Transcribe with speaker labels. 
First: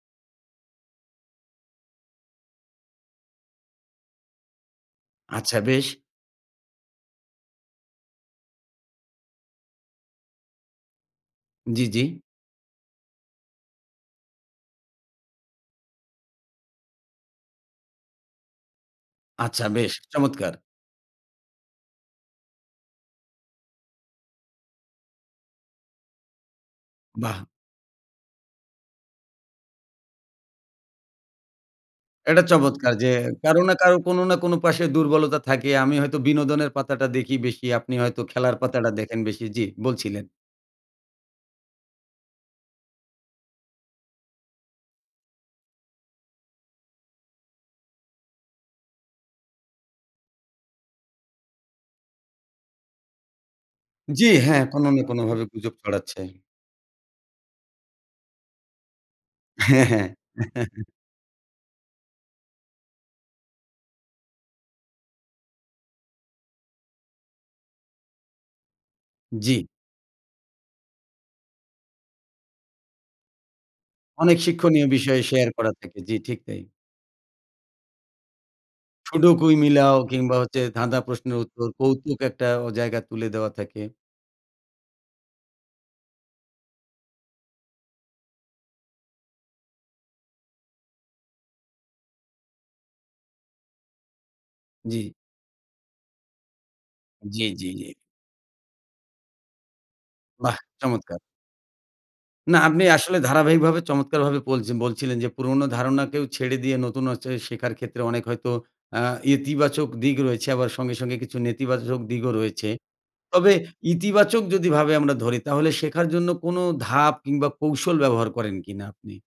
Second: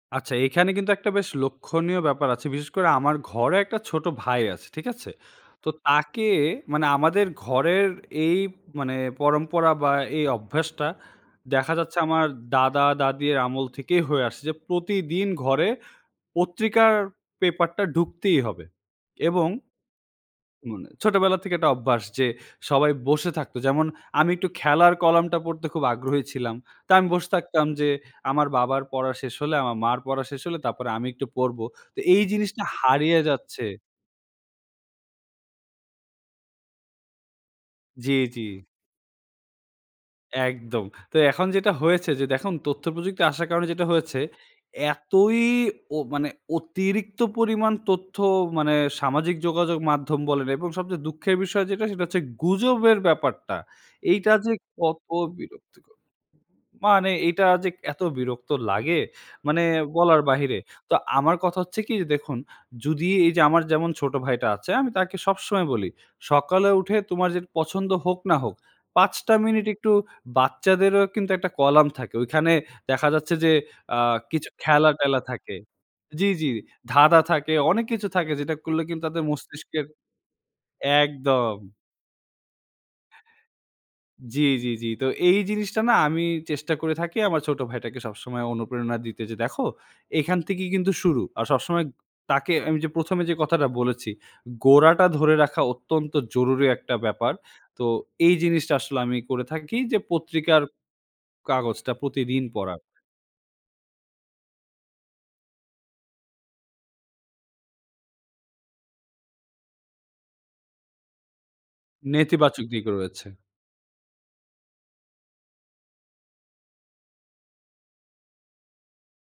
Speaker 1: আচ্ছা। এখানে কিন্তু একটা বেশ লক্ষণীয় ব্যাপার আছে বিশেষ করে আমার ঘরে একটা ছোটো ভাই আছে। ঠিক আছে?
Speaker 2: আচ্ছা,
Speaker 1: তো
Speaker 2: বেশ।
Speaker 1: তাকে মানে আমাদের ঘরের এই মানে পরম্পরা বা এই অভ্যাসটা দেখা
Speaker 2: জ্বি,
Speaker 1: যাচ্ছে
Speaker 2: জ্বি।
Speaker 1: আমার দাদা-দাদির আমল থেকেই হয়ে আসছে যে প্রতিদিন ঘরে পত্রিকার পেপারটা ঢুকতেই হবে। এবং
Speaker 2: আচ্ছা। বেশ, চমৎকার।
Speaker 1: মানে ছোটবেলা থেকে একটা অভ্যাস যে সবাই বসে থাকতো। যেমন আমি একটু খেলার কলামটা পড়তে খুব আগ্রহী ছিলাম। তো আমি বসে
Speaker 2: বাহ!
Speaker 1: থাকতাম যে আমার বাবার পড়া শেষ হলে, আমার মার পড়া শেষ হলে তারপরে আমি একটু পড়বো। তো এই
Speaker 2: এটা
Speaker 1: জিনিসটা
Speaker 2: চমৎকার যে
Speaker 1: হারিয়ে
Speaker 2: কারো
Speaker 1: যাচ্ছে।
Speaker 2: না কারো, কোন না কোন পাশে দুর্বলতা থাকেই, আমি হয়তো বিনোদনের পাতাটা দেখি বেশি। আপনি
Speaker 1: জ্বি,
Speaker 2: হয়তো
Speaker 1: জ্বি।
Speaker 2: খেলার পাতাটা দেখেন বেশি। জ্বী, বলছিলেন।
Speaker 1: একদম। তো এখন যেটা হয়েছে যে দেখুন, তথ্য প্রযুক্তি আসার কারণে যেটা হয়েছে এতই ও মানে অতিরিক্ত পরিমাণ তথ্য মানে সামাজিক যোগাযোগ মাধ্যম বলেন এবং সবচেয়ে দুঃখের বিষয় যেটা সেটা হচ্ছে গুজবের ব্যাপারটা।
Speaker 2: জ্বি,
Speaker 1: এইটা যে
Speaker 2: হ্যাঁ, কোন না
Speaker 1: কত
Speaker 2: কোনভাবে গুজব
Speaker 1: বিরক্তিকর।
Speaker 2: ছড়াচ্ছে।
Speaker 1: মানে এইটা যে এত বিরক্ত লাগে, মানে
Speaker 2: হ্যাঁ, হ্যাঁ।
Speaker 1: বলার বাহিরে। তো আমার কথা হচ্ছে কি? যে, দেখুন যদি এইযে আমার যেমন ছোট ভাইটা আছে আমি তাকে সবসময় বলি। সকালে উঠে তোমার যে পছন্দ হোক না হোক ৫ টা
Speaker 2: জ্বি।
Speaker 1: মিনিট একটু বাচ্চাদেরও কিন্তু একটা কলাম থাকে। ঐখানে দেখা যাচ্ছে যে আ
Speaker 2: অনেক
Speaker 1: কিছু
Speaker 2: শিক্ষণীয়
Speaker 1: খেলা-টেলা
Speaker 2: বিষয় শেয়ার
Speaker 1: থাকে।
Speaker 2: করা থাকে। জ্বি,
Speaker 1: জ্বি,
Speaker 2: ঠিক
Speaker 1: জ্বি,
Speaker 2: তাই।
Speaker 1: ধাঁধা থাকে, অনেক কিছু থাকে যেটা করলে কিন্তু তাদের
Speaker 2: ছোট কুইজ
Speaker 1: মস্তিষ্কের
Speaker 2: মিলাও কিংবা হচ্ছে ধাঁধা প্রশ্নের
Speaker 1: একদম।
Speaker 2: উত্তর কৌতুক একটা অ জায়গা তুলে দেয়া থাকে।
Speaker 1: জ্বি, জ্বি, জ্বি। তো এই জিনিসটা না আমি চেষ্টা করে থাকি আমার ছোট ভাইটাকে সবসময় অনুপ্রেরণা দিতে যে, "দেখো, এখান থেকেই কিন্তু শুরু।" আর সবসময় তাকে আমি যে ১ম এ যে কথাটা বলেছি। গোড়াটা
Speaker 2: জ্বি।
Speaker 1: ধরে রাখা অত্যন্ত জরুরি একটা ব্যাপার।
Speaker 2: জ্বী, জ্বী,
Speaker 1: তো
Speaker 2: জ্বী।
Speaker 1: এই জিনিসটা আসলে আমি করে থাকি যে
Speaker 2: বাহ!
Speaker 1: পত্রিকার
Speaker 2: চমৎকার।
Speaker 1: কাগজটা প্রতিদিন
Speaker 2: না,
Speaker 1: পড়ার।
Speaker 2: আপনি আসলে ধারাবাহিকভাবে চমৎকারভাবে বলছে বলছিলেন যে পুরনো ধারণাকেও ছেড়ে দিয়ে নতুন হচ্ছে শেখার ক্ষেত্রে অনেক হয়তো আ ইতিবাচক দিক রয়েছে। আবার সঙ্গে, সঙ্গে কিছু নেতিবাচক দিকও
Speaker 1: নেতিবাচক
Speaker 2: রয়েছে।
Speaker 1: দিকও রয়েছে।
Speaker 2: তবে ইতিবাচক যদি ভাবে আমরা ধরি তাহলে শেখার জন্য কোন ধাপ কিংবা কৌশল ব্যবহার করেন কিনা আপনি?